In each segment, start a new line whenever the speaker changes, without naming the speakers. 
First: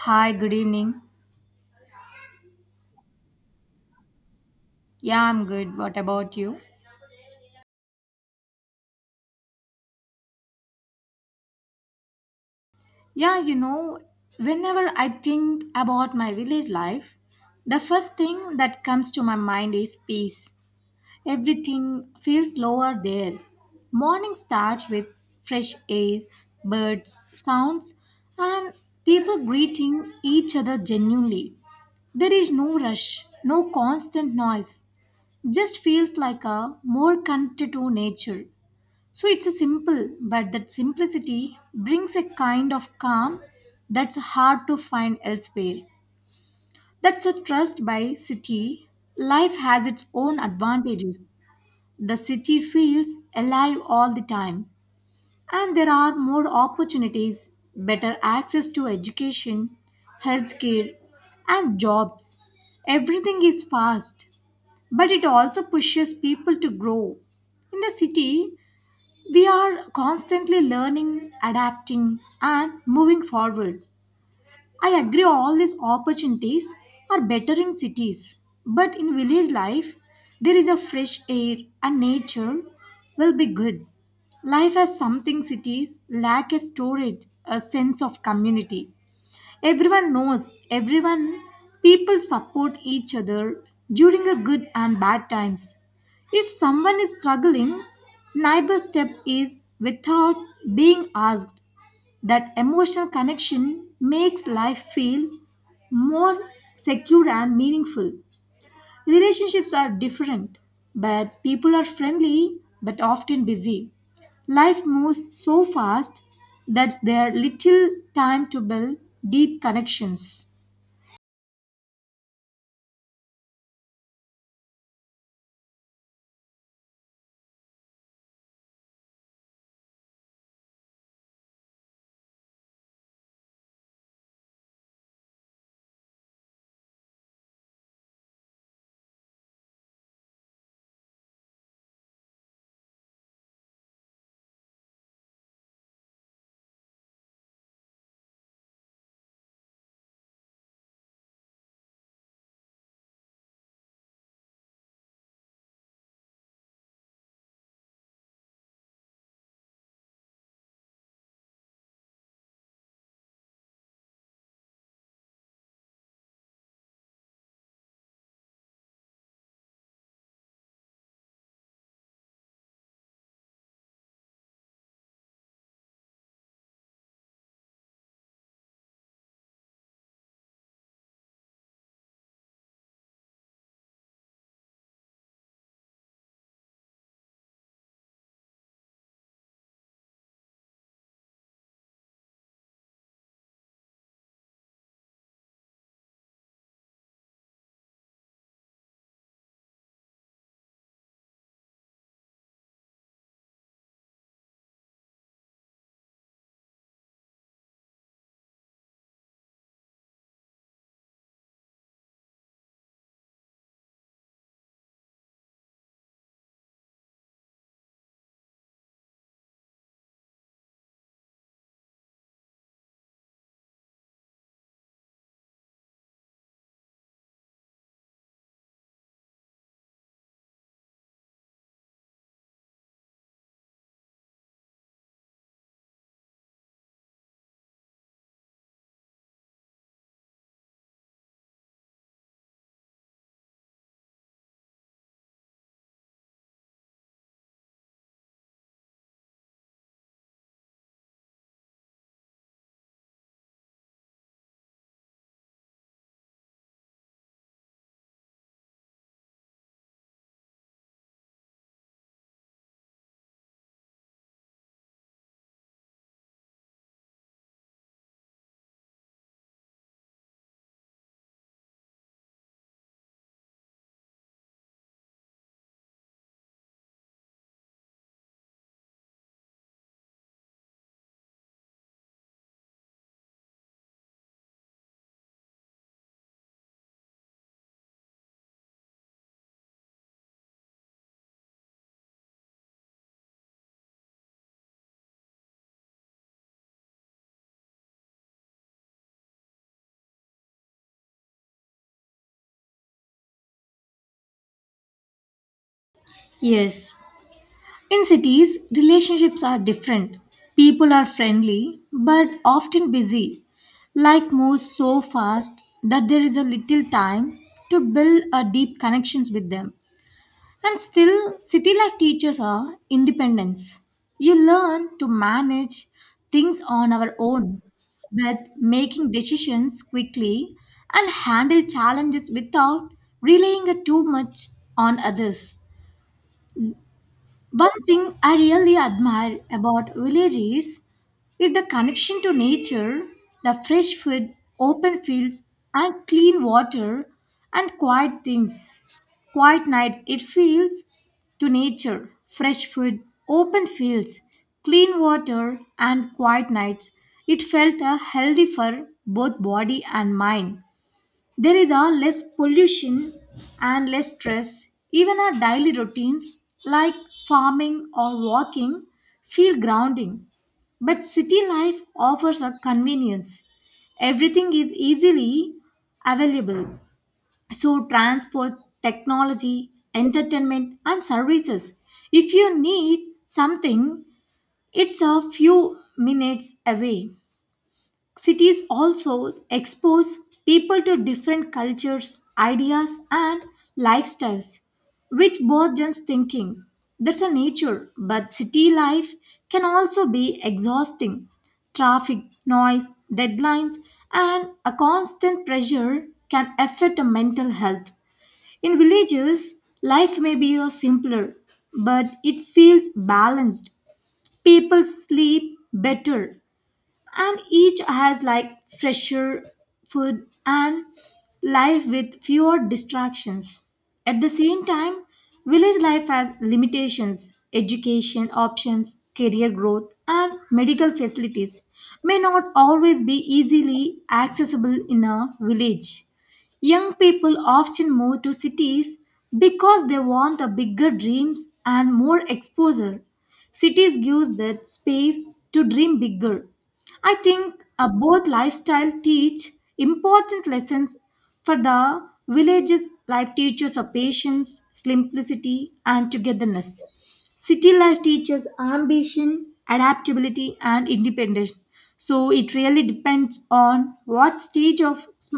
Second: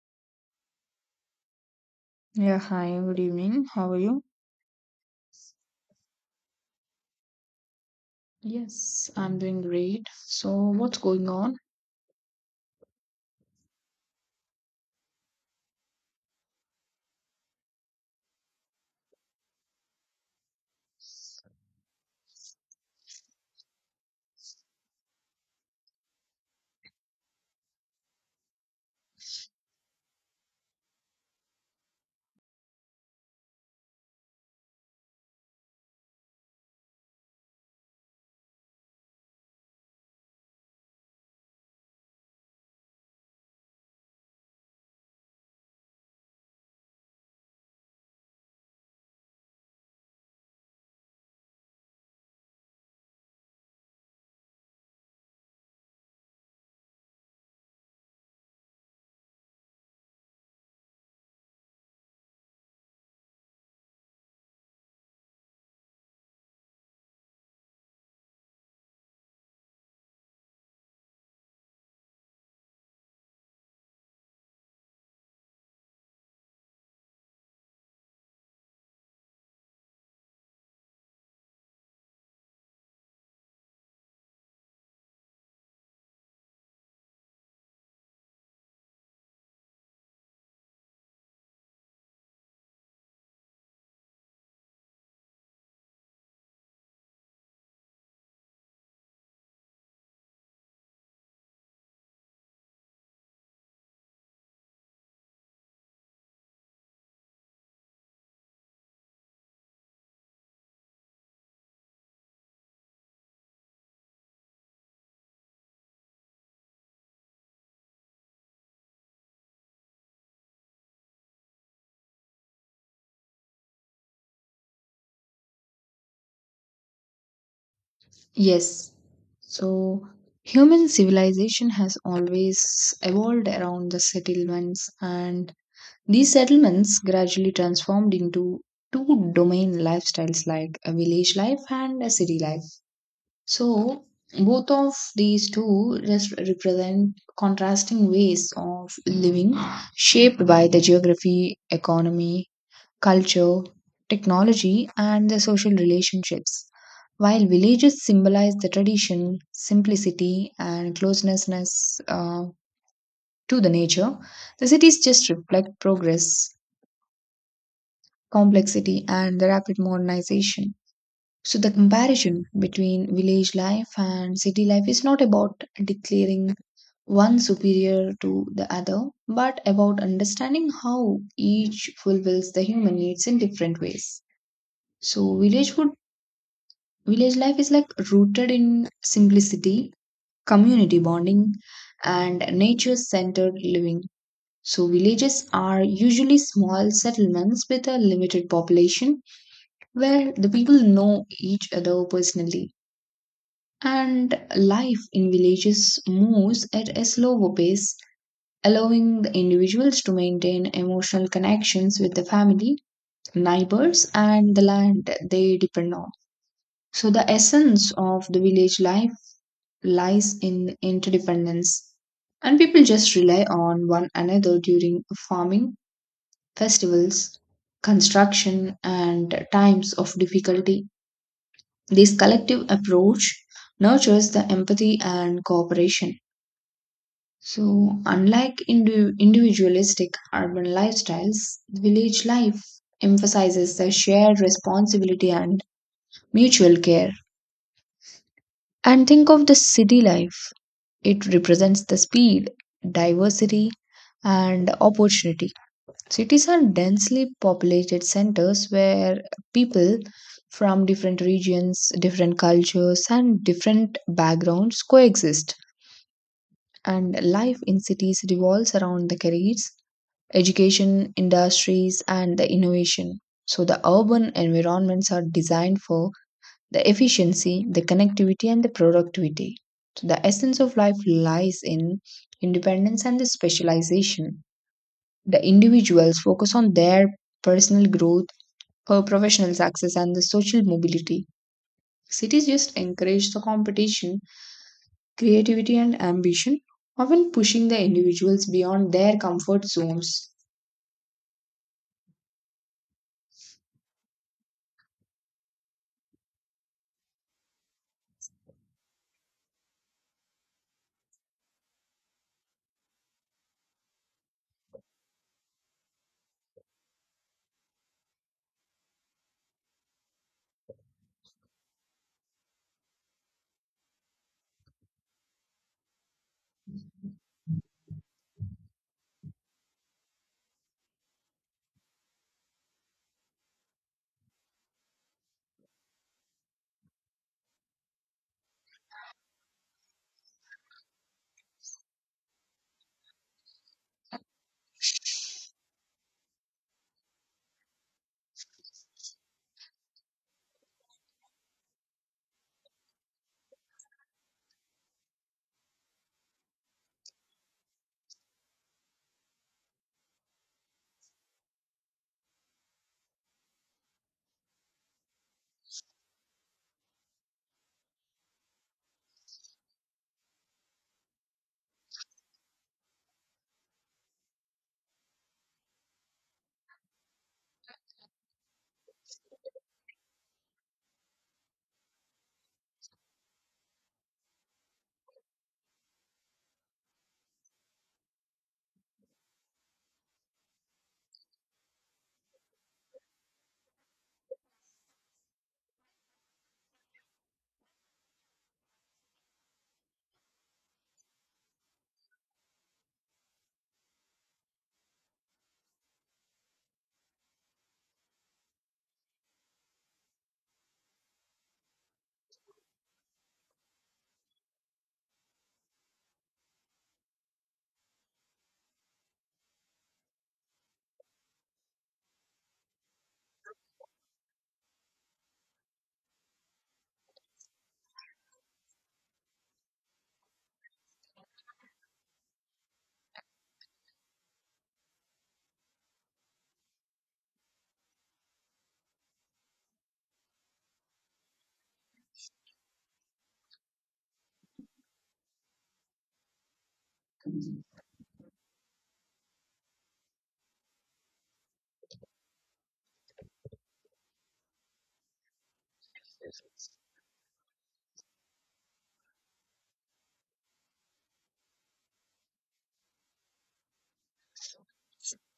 Hi, good evening.
Yeah, hi, good evening. How are you?
Yeah, I'm good. What about you?
Yes, I'm doing great. So, what's going on?
Yeah, whenever I think about my village life, the first thing that comes to my mind is peace. Everything feels slower there. Morning starts with fresh air, birds, sounds, and people greeting each other genuinely. There is no rush, no constant noise. Just feels like a more connected to nature. So it's a simple, but that simplicity brings a kind of calm that's hard to find elsewhere. That's a trust by city. Life has its own advantages. The city feels alive all the time, and there are more opportunities, better access to education, healthcare, and jobs. Everything is fast, but it also pushes people to grow. In the city, we are constantly learning, adapting, and moving forward. I agree all these opportunities are better in cities, but in village life, there is a fresh air and nature will be good. Life has something cities lack a storage, a sense of community. Everyone knows everyone. People support each other during a good and bad times. If someone is struggling, neighbor step is without being asked. That emotional connection makes life feel more secure and meaningful. Relationships are different, but people are friendly but often busy. Life moves so fast that there are little time to build deep connections.
Yes. So, human civilization has always evolved around the settlements, and these settlements gradually transformed into two domain lifestyles like a village life and a city life. So, both of these two just represent contrasting ways of living shaped by the geography, economy, culture, technology, and the social relationships. While villages symbolize the tradition, simplicity, and closeness to the nature, the cities just reflect progress, complexity, and the rapid modernization. So, the comparison between village life and city life is not about declaring one superior to the other, but about understanding how each fulfills the human needs in different ways. So, village would. Village life is like rooted in simplicity, community bonding, and nature centered living. So, villages are usually small settlements with a limited population where the people know each other personally. And life in villages moves at a slower pace, allowing the individuals to maintain emotional connections with the family, neighbors, and the land they depend on. So, the essence of the village life lies in interdependence. And people just rely on one another during farming, festivals, construction, and times of difficulty. This collective approach nurtures the empathy and cooperation. So, unlike individualistic urban lifestyles, village life emphasizes the shared responsibility and mutual care. And think of the city life. It represents the speed, diversity, and opportunity. Cities are densely populated centers where people from different regions, different cultures, and different backgrounds coexist. And life in cities revolves around the careers, education, industries, and the innovation. So, the urban environments are designed for the efficiency, the connectivity, and the productivity. So, the essence of life lies in independence and the specialization the individuals focus on their personal growth, professional success, and the social mobility. Cities just encourage the competition, creativity, and ambition, often pushing the individuals beyond their comfort zones.
Yes, in cities, relationships are different. People are friendly but often busy. Life moves so fast that there is a little time to build a deep connections with them. And still, city life teaches our independence. You learn to manage things on our own, but making decisions quickly and handle challenges without relying too much on others. One thing I really admire about village is it the connection to nature, the fresh food, open fields, and clean water, and quiet things. Quiet nights, it feels to nature, fresh food, open fields, clean water, and quiet nights. It felt a healthy for both body and mind. There is a less pollution and less stress. Even our daily routines like farming or walking feel grounding. But city life offers a convenience. Everything is easily available. So transport, technology, entertainment and services. If you need something, it's a few minutes away. Cities also expose people to different cultures, ideas, and lifestyles, which broadens thinking. That's a nature, but city life can also be exhausting. Traffic, noise, deadlines, and a constant pressure can affect a mental health. In villages, life may be a simpler, but it feels balanced. People sleep better, and each has like fresher food and life with fewer distractions. At the same time, village life has limitations. Education options, career growth, and medical facilities may not always be easily accessible in a village. Young people often move to cities because they want a bigger dreams and more exposure. Cities gives that space to dream bigger I think both lifestyle teach important lessons for the village's life teaches of patience, simplicity, and togetherness. City life teaches ambition, adaptability, and independence. So it really depends on what stage of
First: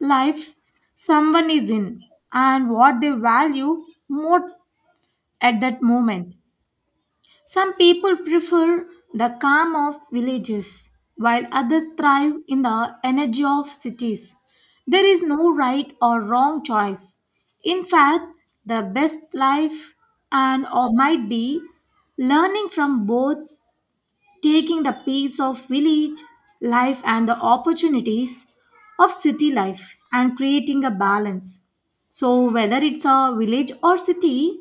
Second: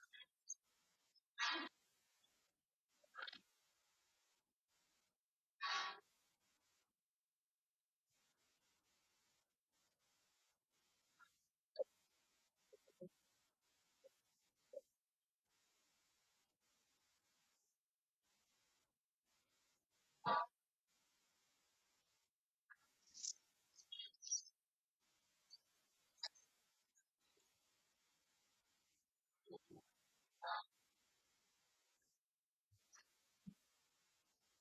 life someone is in and what they value more at that moment. Some people prefer the calm of villages, while others thrive in the energy of cities. There is no right or wrong choice. In fact, the best life and or might be learning from both, taking the pace of village life and the opportunities of city life and creating a balance. So whether it's a village or city,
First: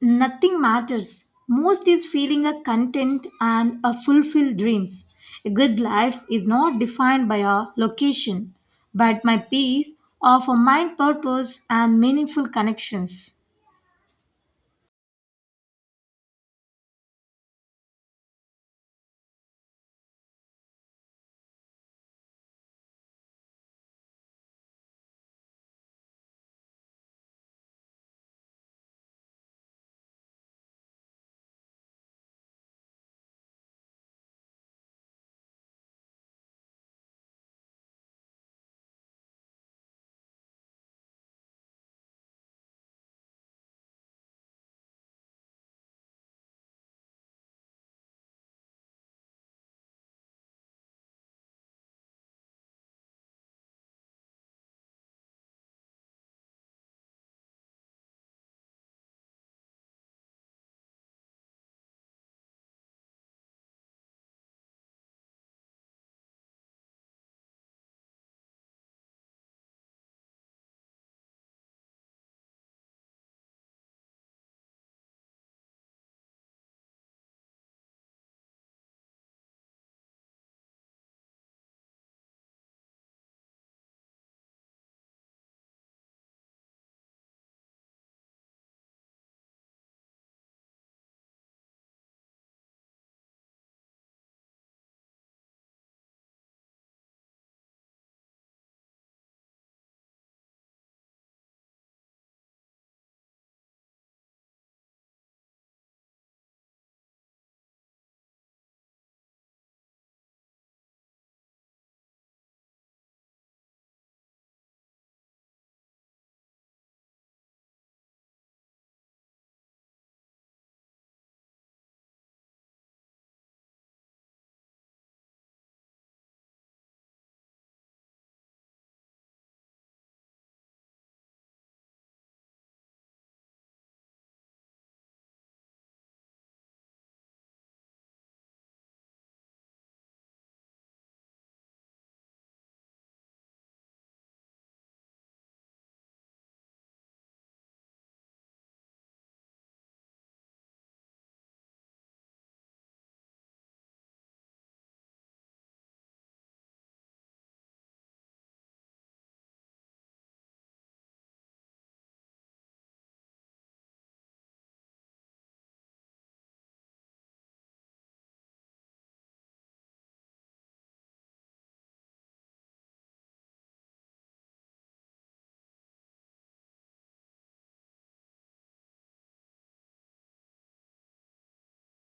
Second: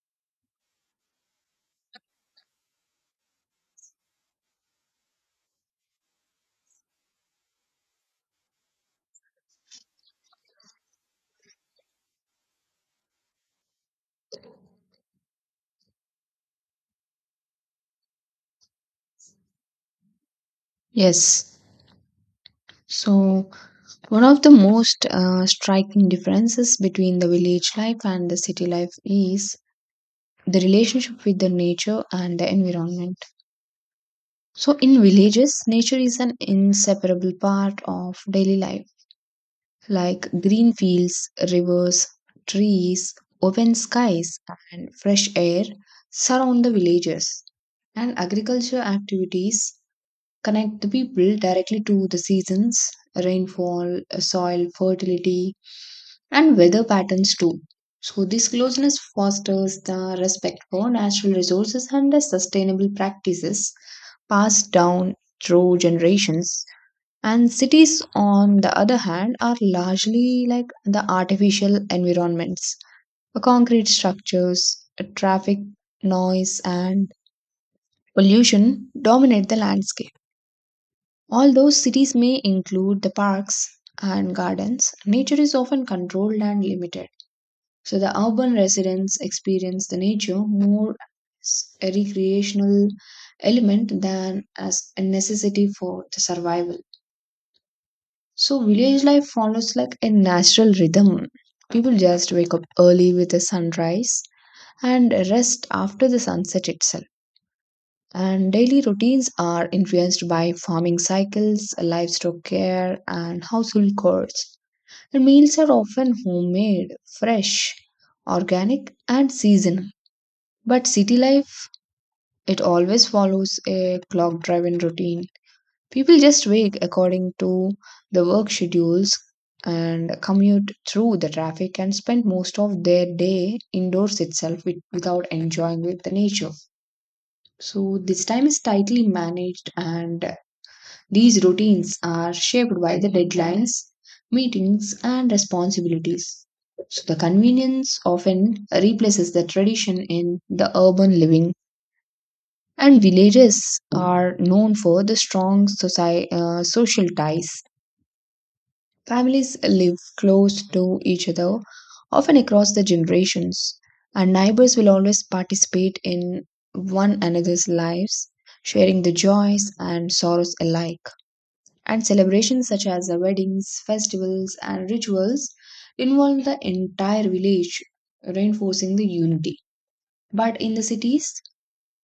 nothing matters. Most is feeling a content and a fulfilled dreams. A good life is not defined by a location, but my peace of a mind purpose and meaningful connections.
Yes. So, one of the most striking differences between the village life and the city life is the relationship with the nature and the environment. So, in villages, nature is an inseparable part of daily life like green fields, rivers, trees, open skies, and fresh air surround the villages. And agriculture activities connect the people directly to the seasons, rainfall, soil fertility, and weather patterns too. So, this closeness fosters the respect for natural resources and the sustainable practices passed down through generations and cities, on the other hand, are largely like the artificial environments. Concrete structures, traffic, noise, and pollution dominate the landscape. Although cities may include the parks and gardens, nature is often controlled and limited. So the urban residents experience the nature more as a recreational element than as a necessity for the survival. So village life follows like a natural rhythm. People just wake up early with the sunrise and rest after the sunset itself. And daily routines are influenced by farming cycles, livestock care, and household chores. And meals are often homemade, fresh, organic, and seasonal. But city life, it always follows a clock driven routine. People just wake according to the work schedules and commute through the traffic and spend most of their day indoors itself with, without enjoying with the nature. So this time is tightly managed and these routines are shaped by the deadlines, meetings and responsibilities. So the convenience often replaces the tradition in the urban living and villages are known for the strong social ties. Families live close to each other, often across the generations, and neighbors will always participate in one another's lives, sharing the joys and sorrows alike. And celebrations such as the weddings, festivals, and rituals involve the entire village, reinforcing the unity. But in the cities,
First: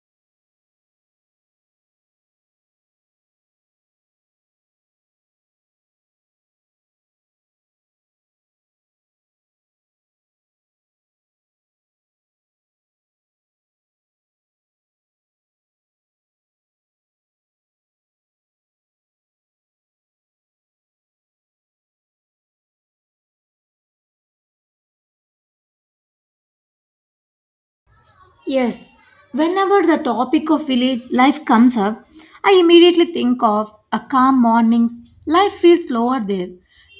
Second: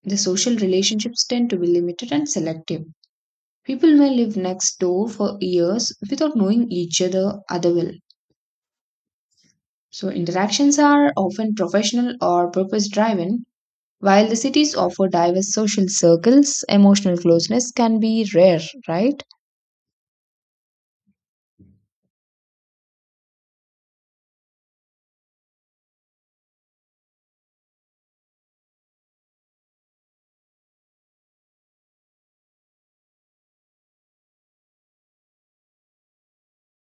the social relationships tend to be limited and selective. People may live next door for years without knowing each other other well. So interactions are often professional or purpose driven, while the cities offer diverse social circles, emotional closeness can be rare, right?
Yes, whenever the topic of village life comes up, I immediately think of a calm mornings. Life feels slower there.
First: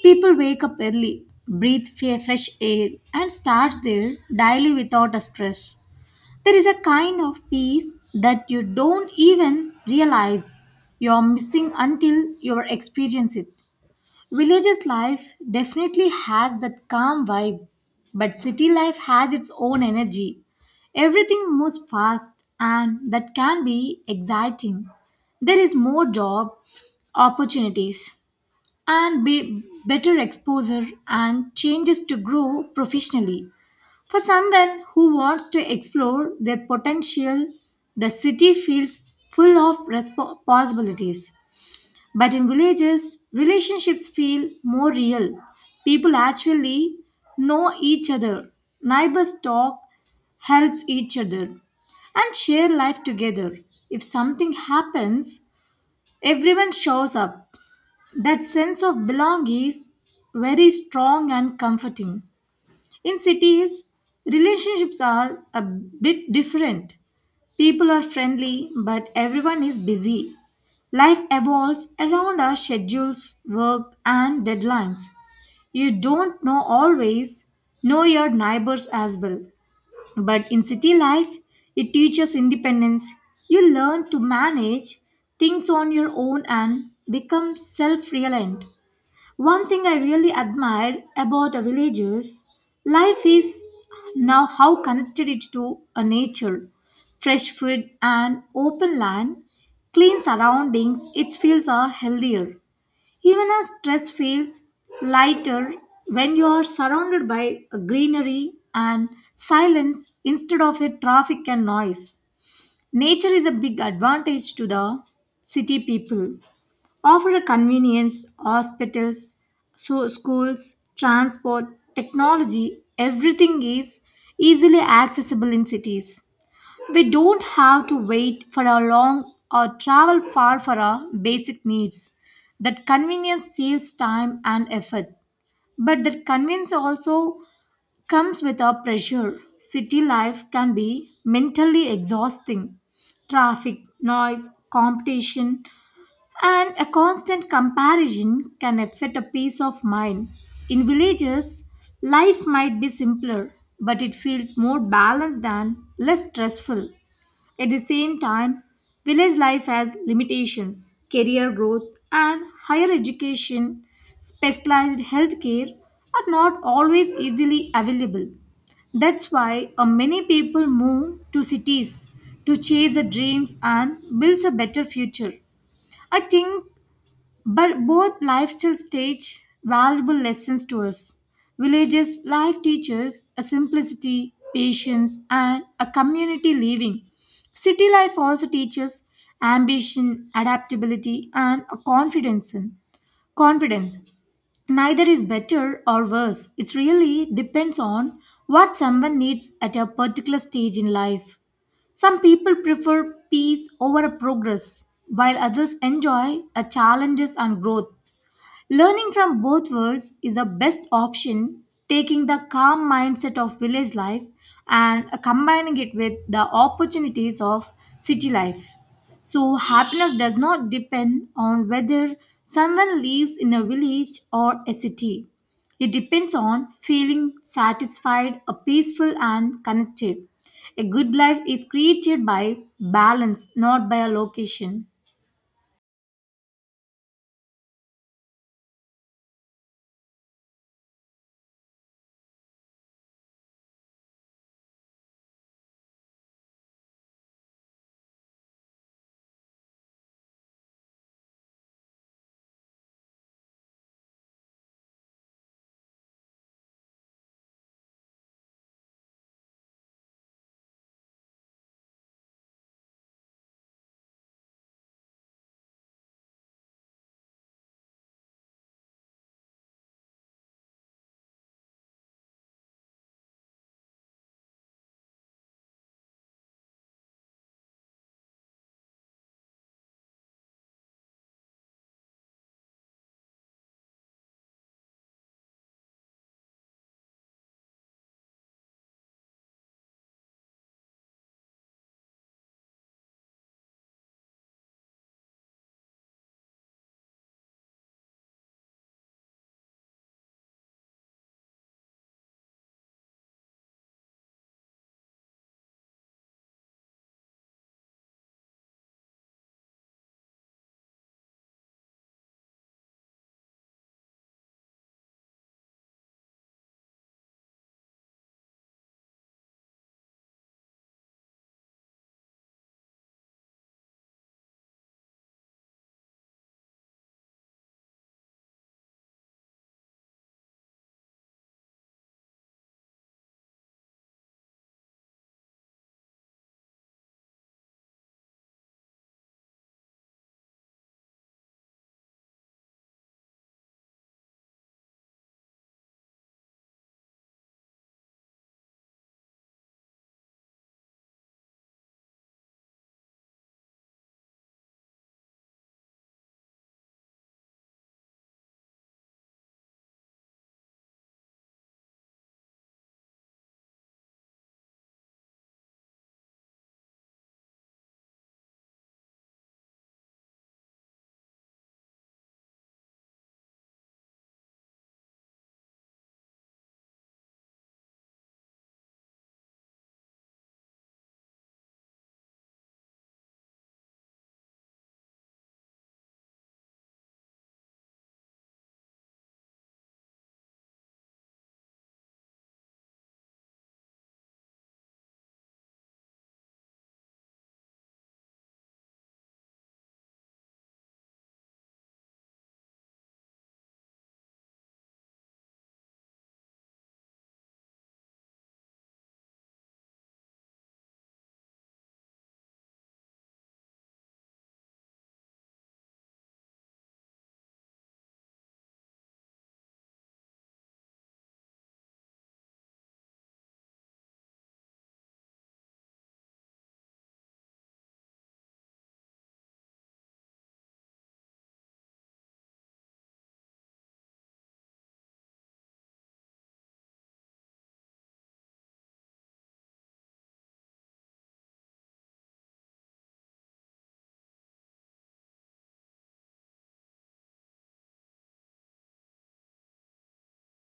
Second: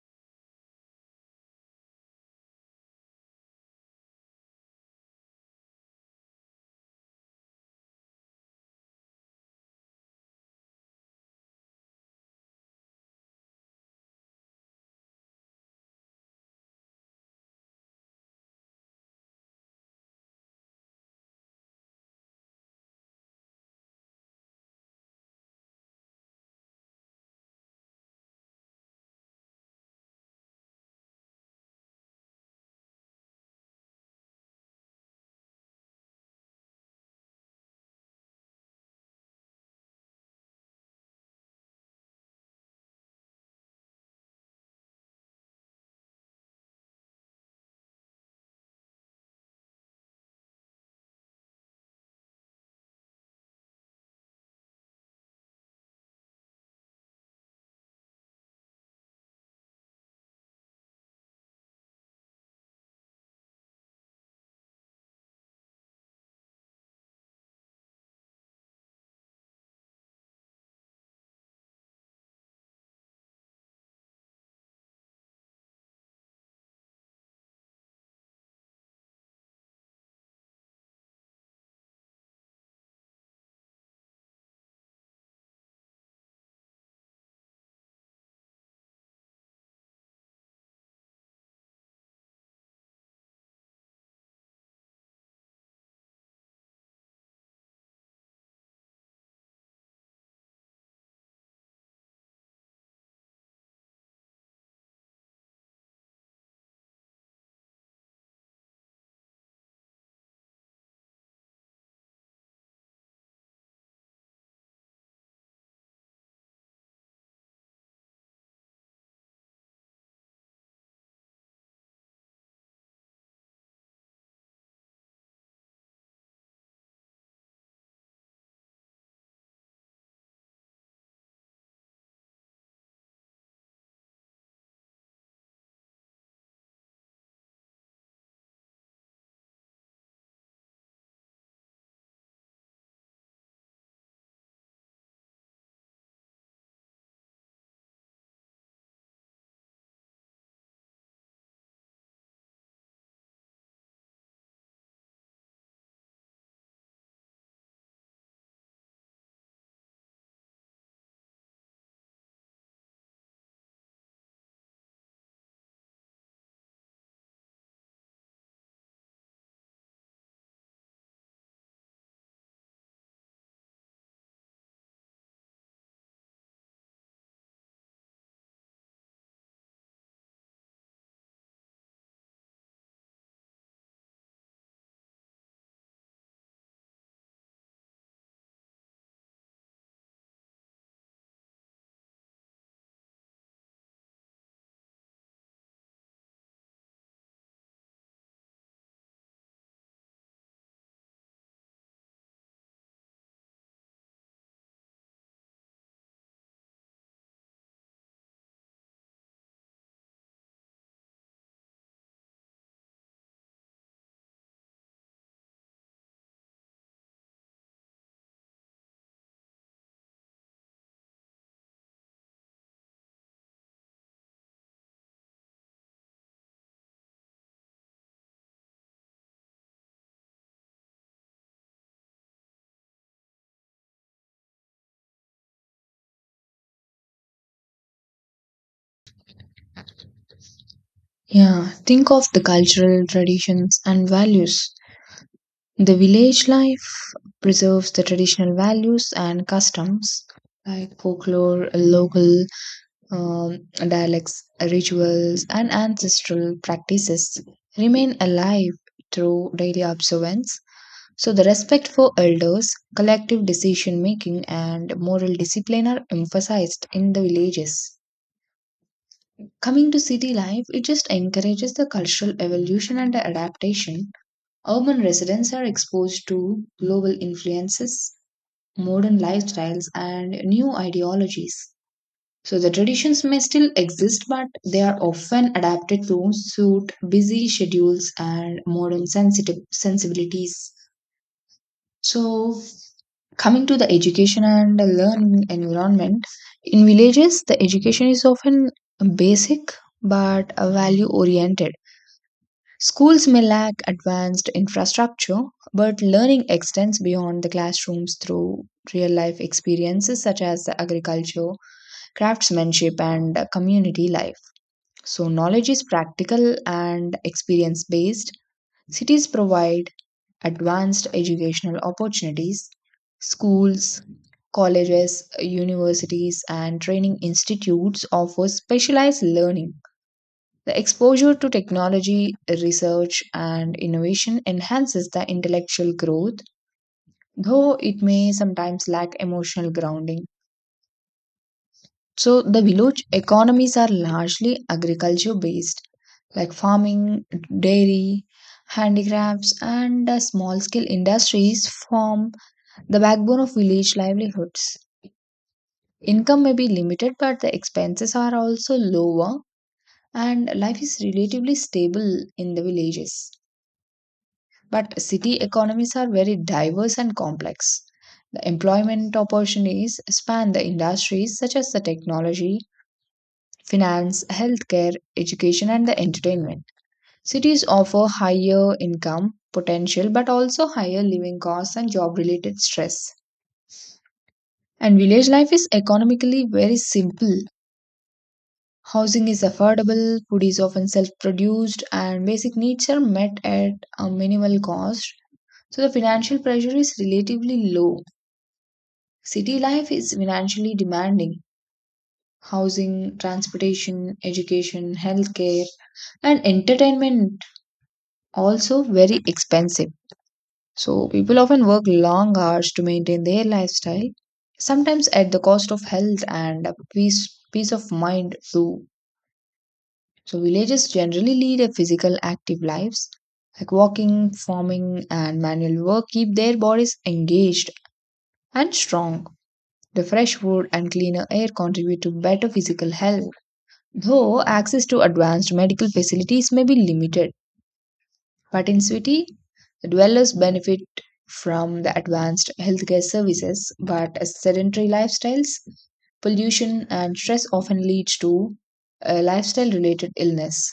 People wake up early, breathe fresh air, and starts their daily without a stress. There is a kind of peace that you don't even realize you're missing until you experience it. Villages life definitely has that calm vibe, but city life has its own energy. Everything moves fast, and that can be exciting. There is more job opportunities and be better exposure and changes to grow professionally. For someone who wants to explore their potential, the city feels full of possibilities. But in villages, relationships feel more real. People actually know each other. Neighbors talk, helps each other, and share life together. If something happens, everyone shows up. That sense of belonging is very strong and comforting. In cities, relationships are a bit different. People are friendly, but everyone is busy. Life evolves around our schedules, work, and deadlines. You don't know always know your neighbors as well. But in city life, it teaches independence. You learn to manage things on your own and become self reliant. One thing I really admired about a village's life is now how connected it to a nature. Fresh food and open land, clean surroundings, it feels are healthier. Even as stress feels lighter when you are surrounded by a greenery and silence instead of a traffic and noise. Nature is a big advantage to the city people. Offer a convenience, hospitals, so schools, transport, technology, everything is easily accessible in cities. We don't have to wait for a long or travel far for our basic needs. That convenience saves time and effort. But that convenience also comes with a pressure. City life can be mentally exhausting. Traffic, noise, competition, and a constant comparison can affect a peace of mind. In villages, life might be simpler, but it feels more balanced and less stressful. At the same time, village life has limitations. Career growth and higher education, specialized healthcare are not always easily available. That's why many people move to cities to chase their dreams and build a better future. I think but both lifestyles teach valuable lessons to us. Villages' life teaches a simplicity, patience, and a community living. City life also teaches ambition, adaptability, and a confidence. Confidence. Neither is better or worse. It really depends on what someone needs at a particular stage in life. Some people prefer peace over a progress, while others enjoy a challenges and growth. Learning from both worlds is the best option, taking the calm mindset of village life and combining it with the opportunities of city life. So, happiness does not depend on whether someone lives in a village or a city. It depends on feeling satisfied, peaceful, and connected. A good life is created by balance, not by a location.
Yeah, think of the cultural traditions and values. The village life preserves the traditional values and customs like folklore, local um, dialects, rituals, and ancestral practices remain alive through daily observance. So, the respect for elders, collective decision making, and moral discipline are emphasized in the villages. Coming to city life, it just encourages the cultural evolution and adaptation. Urban residents are exposed to global influences, modern lifestyles, and new ideologies. So, the traditions may still exist, but they are often adapted to suit busy schedules and modern sensitive sensibilities. So, coming to the education and learning environment, in villages, the education is often basic but value oriented. Schools may lack advanced infrastructure, but learning extends beyond the classrooms through real life experiences such as the agriculture, craftsmanship, and community life. So, knowledge is practical and experience based. Cities provide advanced educational opportunities, schools, colleges, universities, and training institutes offer specialized learning. The exposure to technology, research, and innovation enhances the intellectual growth, though it may sometimes lack emotional grounding. So, the village economies are largely agriculture based, like farming, dairy, handicrafts, and small scale industries form the backbone of village livelihoods. Income may be limited, but the expenses are also lower, and life is relatively stable in the villages. But city economies are very diverse and complex. The employment opportunities span the industries such as the technology, finance, healthcare, education, and the entertainment. Cities offer higher income potential but also higher living costs and job related stress. And village life is economically very simple. Housing is affordable, food is often self produced, and basic needs are met at a minimal cost. So, the financial pressure is relatively low. City life is financially demanding. Housing, transportation, education, healthcare, and entertainment also very expensive. So, people often work long hours to maintain their lifestyle, sometimes at the cost of health and a peace of mind, too. So villagers generally lead a physical active lives like walking, farming and manual work keep their bodies engaged and strong. The fresh food and cleaner air contribute to better physical health, though access to advanced medical facilities may be limited. But in city, the dwellers benefit from the advanced healthcare services, but as sedentary lifestyles, pollution, and stress often leads to lifestyle related illness.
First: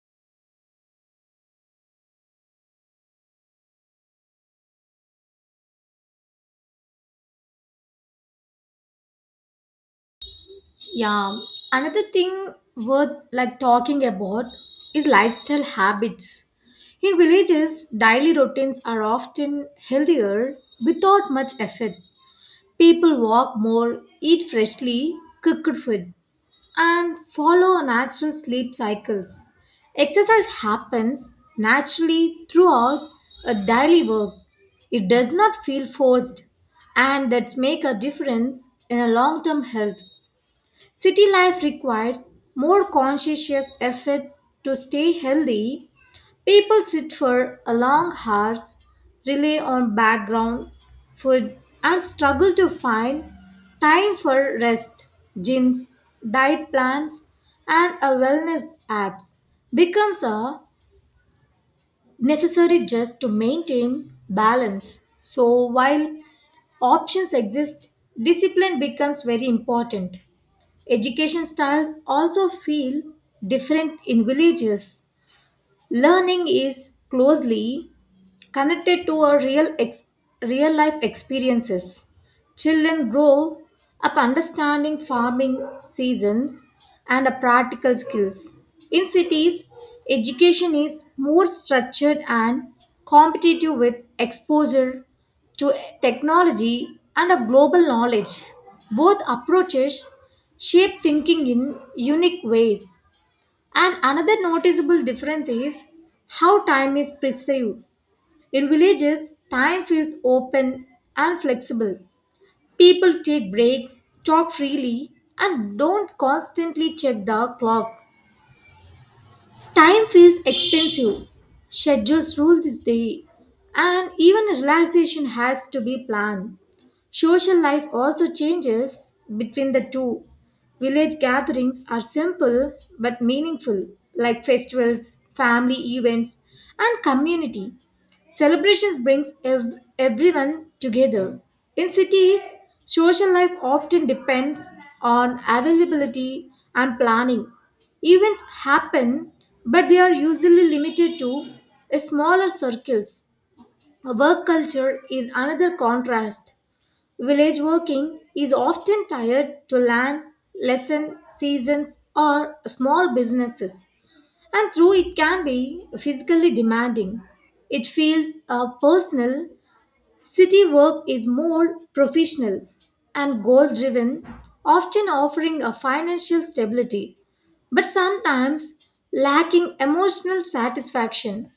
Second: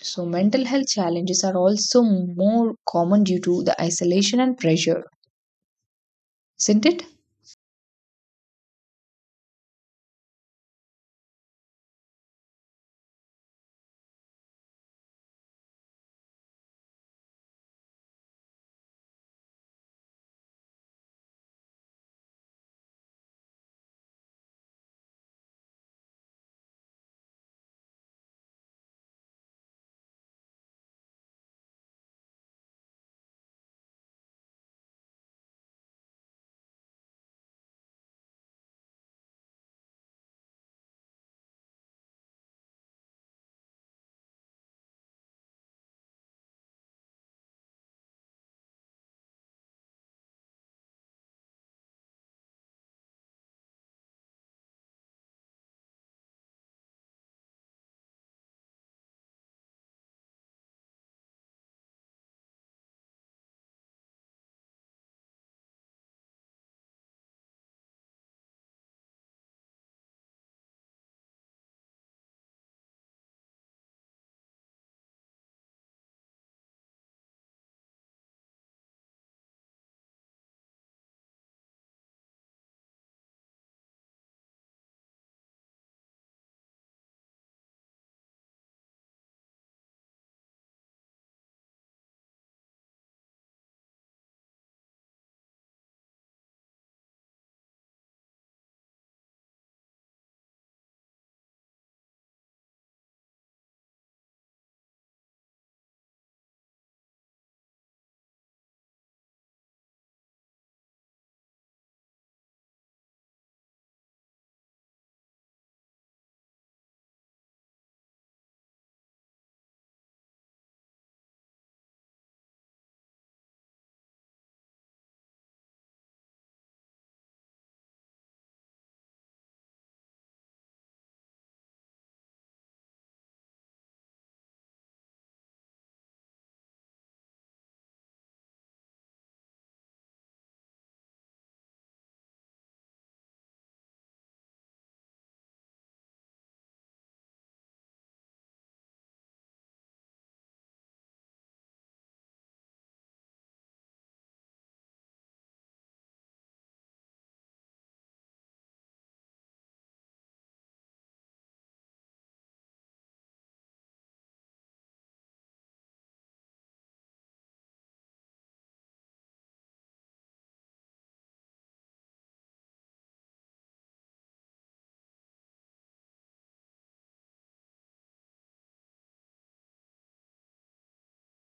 So, mental health challenges are also more common due to the isolation and pressure, isn't it?
Yeah, another thing worth like talking about is lifestyle habits. In villages, daily routines are often healthier without much effort. People walk more, eat freshly cooked food, and follow natural sleep cycles. Exercise happens naturally throughout a daily work. It does not feel forced, and that's make a difference in a long-term health. City life requires more conscientious effort to stay healthy. People sit for a long hours, rely on background food, and struggle to find time for rest. Gyms, diet plans, and a wellness apps becomes a necessary just to maintain balance. So while options exist, discipline becomes very important. Education styles also feel different in villages. Learning is closely connected to our real life experiences. Children grow up understanding farming seasons and a practical skills. In cities, education is more structured and competitive with exposure to technology and a global knowledge. Both approaches shape thinking in unique ways. And another noticeable difference is how time is perceived. In villages, time feels open and flexible. People take breaks, talk freely, and don't constantly check the clock. Time feels expensive. Schedules rule this day, and even relaxation has to be planned. Social life also changes between the two. Village gatherings are simple but meaningful, like festivals, family events, and community. Celebrations brings everyone together. In cities, social life often depends on availability and planning. Events happen, but they are usually limited to a smaller circles. Work culture is another contrast. Village working is often tied to land, lesson, seasons, or small businesses. And though it can be physically demanding, it feels personal. City work is more professional and goal driven, often offering a financial stability, but sometimes lacking emotional satisfaction.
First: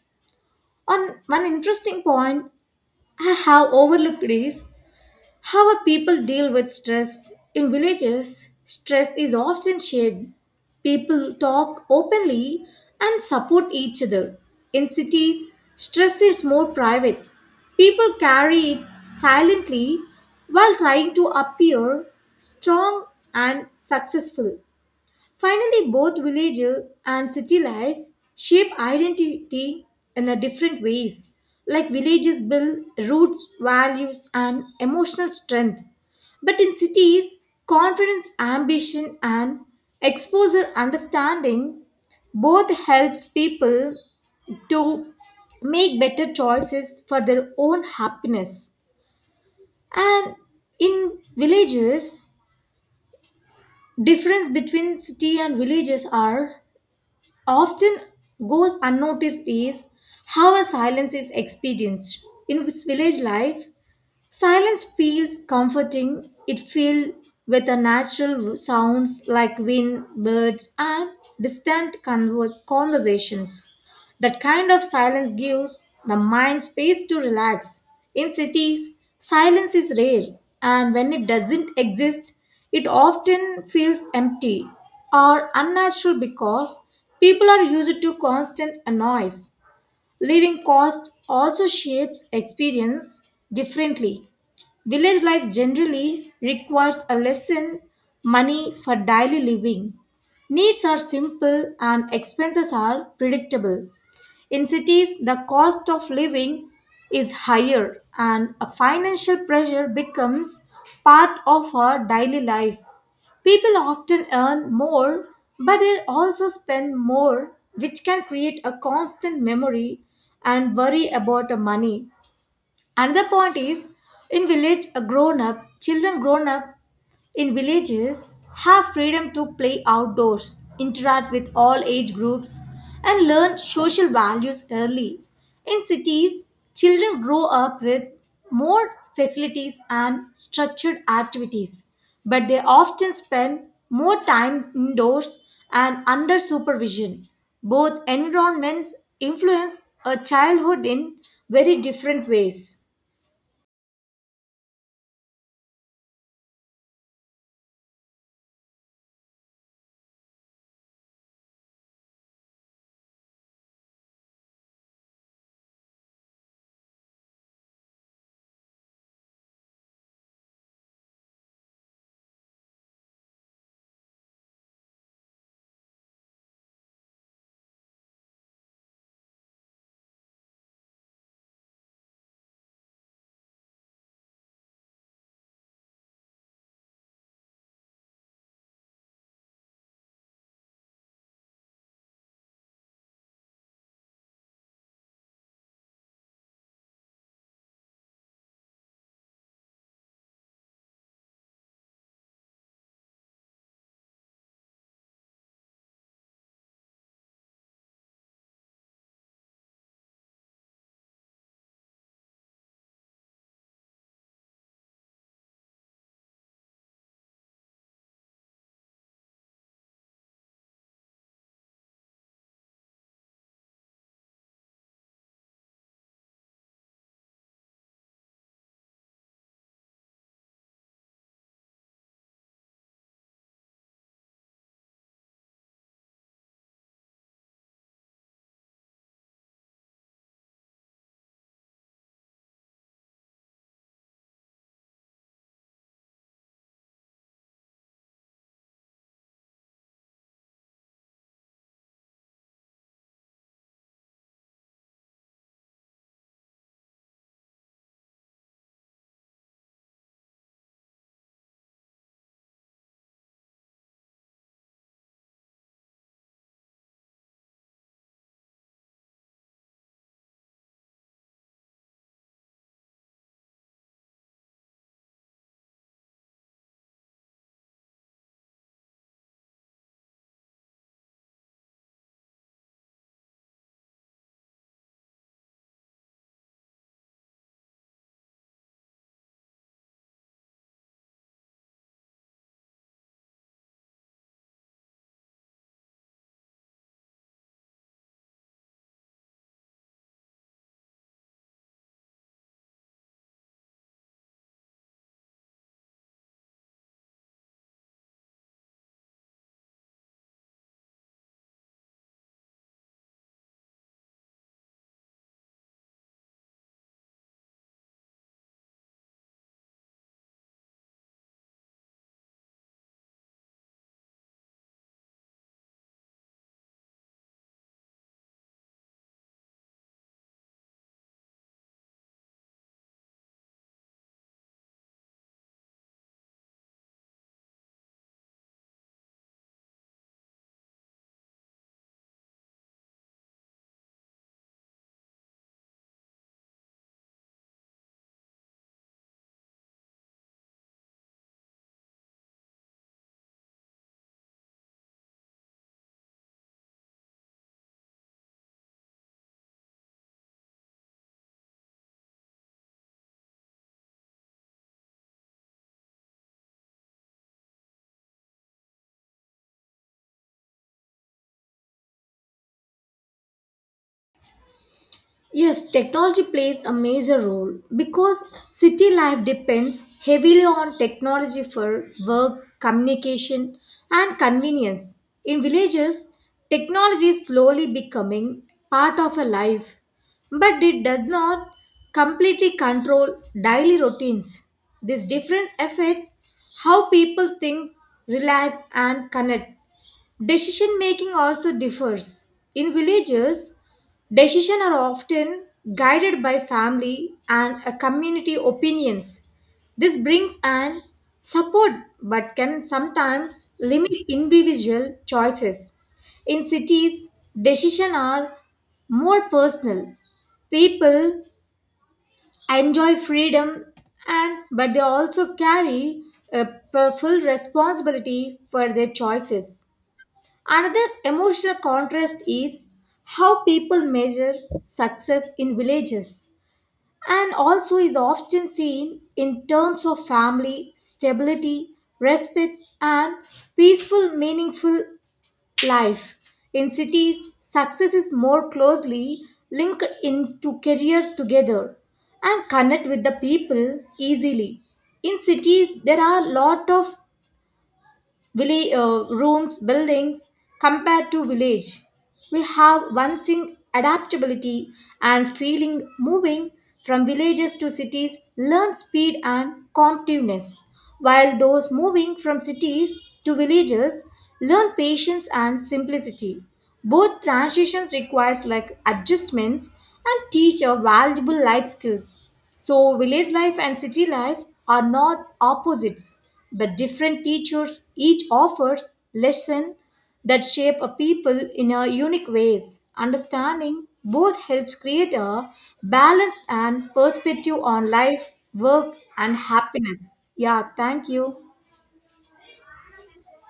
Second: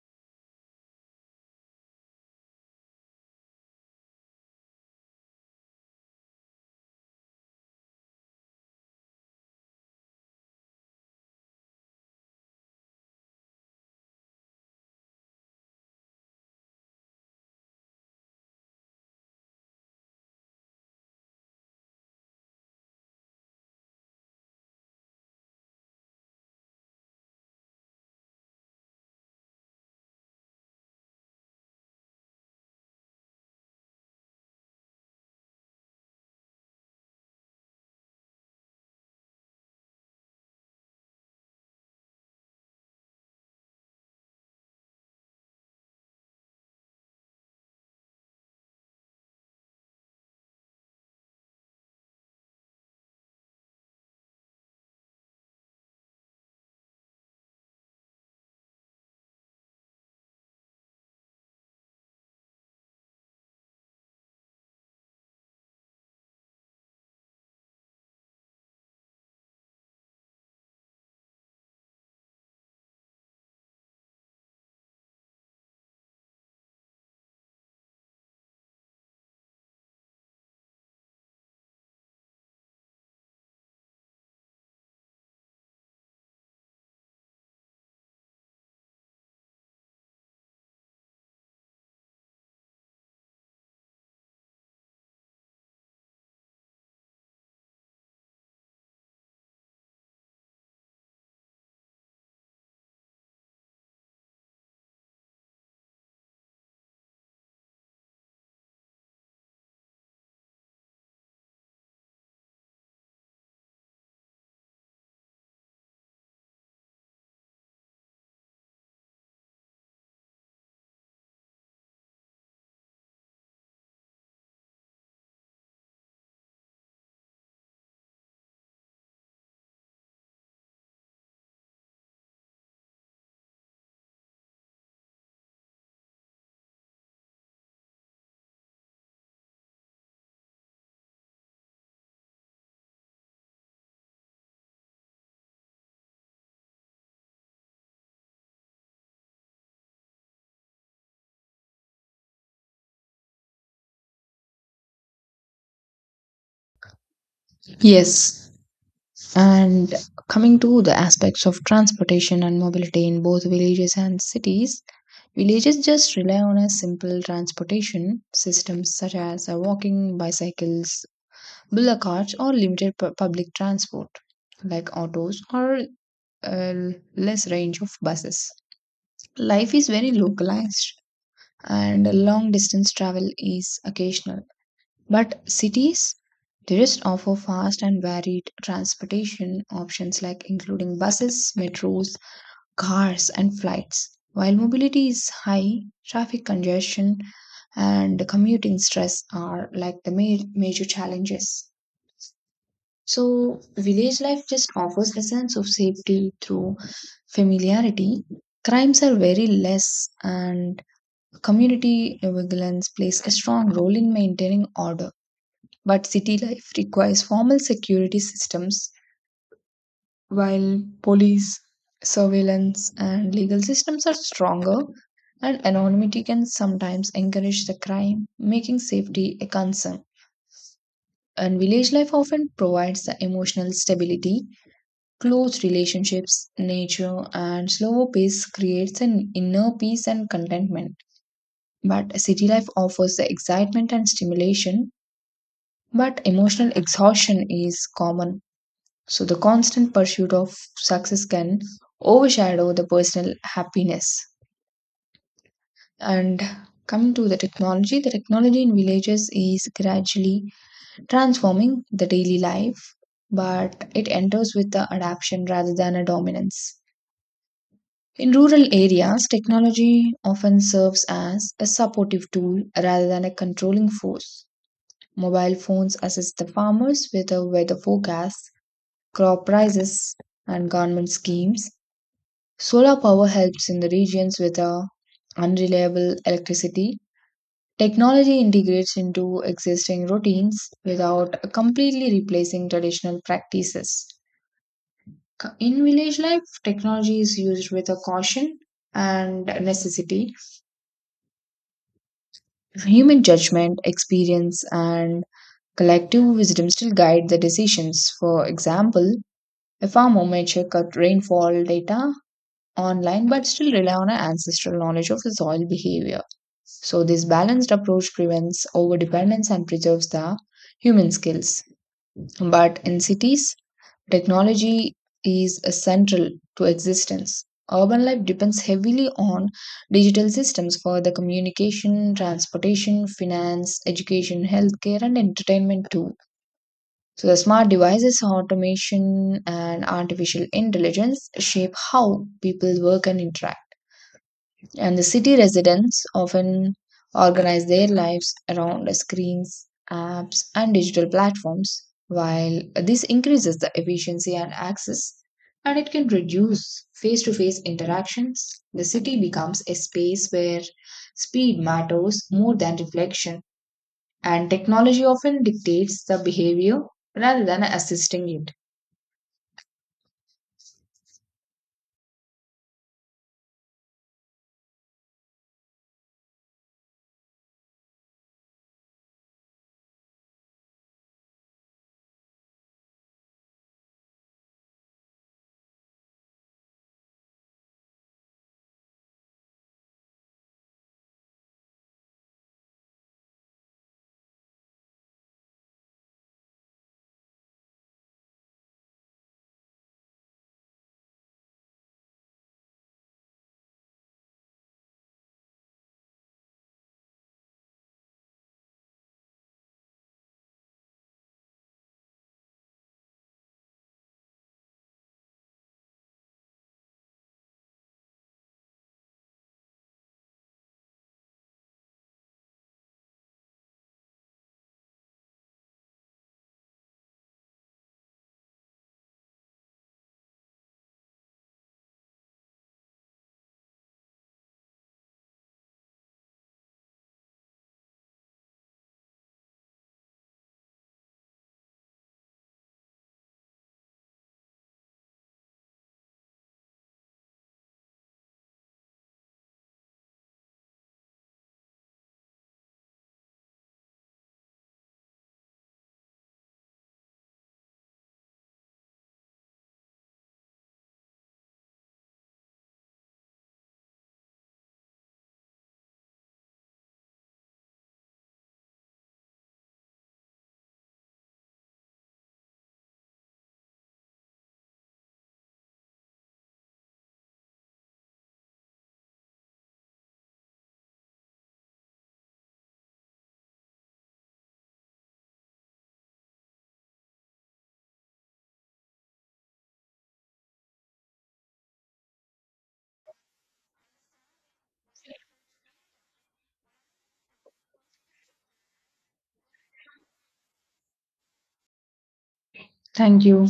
On one interesting point I have overlooked is how a people deal with stress. In villages, stress is often shared. People talk openly and support each other. In cities, stress is more private. People carry it silently while trying to appear strong and successful. Finally, both village and city life shape identity in a different ways. Like villages build roots, values, and emotional strength. But in cities, confidence, ambition, and exposure understanding both helps people to make better choices for their own happiness. And in villages, difference between city and villages are often goes unnoticed is how a silence is experienced in village life. Silence feels comforting. It fills with the natural sounds like wind, birds, and distant conversations. That kind of silence gives the mind space to relax. In cities, silence is rare, and when it doesn't exist, it often feels empty or unnatural because people are used to constant noise. Living cost also shapes experience differently. Village life generally requires a lesson money for daily living. Needs are simple and expenses are predictable. In cities, the cost of living is higher and a financial pressure becomes part of our daily life. People often earn more, but they also spend more, which can create a constant memory and worry about the money. Another point is in village a grown up children grown up in villages have freedom to play outdoors, interact with all age groups and learn social values early. In cities, children grow up with more facilities and structured activities, but they often spend more time indoors and under supervision. Both environments influence a childhood in very different ways.
Yes. And coming to the aspects of transportation and mobility in both villages and cities, villages just rely on a simple transportation systems such as walking, bicycles, bullock carts, or limited public transport like autos or uh, less range of buses. Life is very localized and long distance travel is occasional. But cities they just offer fast and varied transportation options like including buses, metros, cars and flights. While mobility is high, traffic congestion and commuting stress are like the major challenges. So, village life just offers a sense of safety through familiarity. Crimes are very less, and community vigilance plays a strong role in maintaining order. But city life requires formal security systems. While police, surveillance, and legal systems are stronger, and anonymity can sometimes encourage the crime, making safety a concern. And village life often provides the emotional stability, close relationships, nature, and slower pace creates an inner peace and contentment. But city life offers the excitement and stimulation, but emotional exhaustion is common. So the constant pursuit of success can overshadow the personal happiness. And coming to the technology in villages is gradually transforming the daily life, but it enters with the adaptation rather than a dominance. In rural areas, technology often serves as a supportive tool rather than a controlling force. Mobile phones assist the farmers with the weather forecasts, crop prices, and government schemes. Solar power helps in the regions with a unreliable electricity. Technology integrates into existing routines without completely replacing traditional practices. In village life, technology is used with a caution and necessity. Human judgment, experience, and collective wisdom still guide the decisions. For example, a farmer may check out rainfall data online but still rely on our ancestral knowledge of the soil behavior. So, this balanced approach prevents overdependence and preserves the human skills. But in cities, technology is central to existence. Urban life depends heavily on digital systems for the communication, transportation, finance, education, healthcare, and entertainment too. So, the smart devices, automation, and artificial intelligence shape how people work and interact. And the city residents often organize their lives around screens, apps, and digital platforms. While this increases the efficiency and access, and it can reduce face to face interactions, the city becomes a space where speed matters more than reflection, and technology often dictates the behavior rather than assisting it.
Yes, technology plays a major role because city life depends heavily on technology for work, communication, and convenience. In villages, technology is slowly becoming part of a life, but it does not completely control daily routines. This difference affects how people think, relax, and connect. Decision making also differs. In villages, decisions are often guided by family and a community opinions. This brings an support but can sometimes limit individual choices. In cities, decisions are more personal. People enjoy freedom and but they also carry a full responsibility for their choices. Another emotional contrast is how people measure success in villages and also is often seen in terms of family, stability, respect, and peaceful, meaningful life. In cities, success is more closely linked into career together and connect with the people easily. In cities, there are a lot of village, rooms, buildings compared to village. We have one thing adaptability and feeling moving from villages to cities learn speed and competitiveness, while those moving from cities to villages learn patience and simplicity. Both transitions requires like adjustments and teach a valuable life skills. So, village life and city life are not opposites, but different teachers each offers lesson that shape a people in a unique ways. Understanding both helps create a balanced and perspective on life, work, and happiness. Yeah, thank you.
Thank you.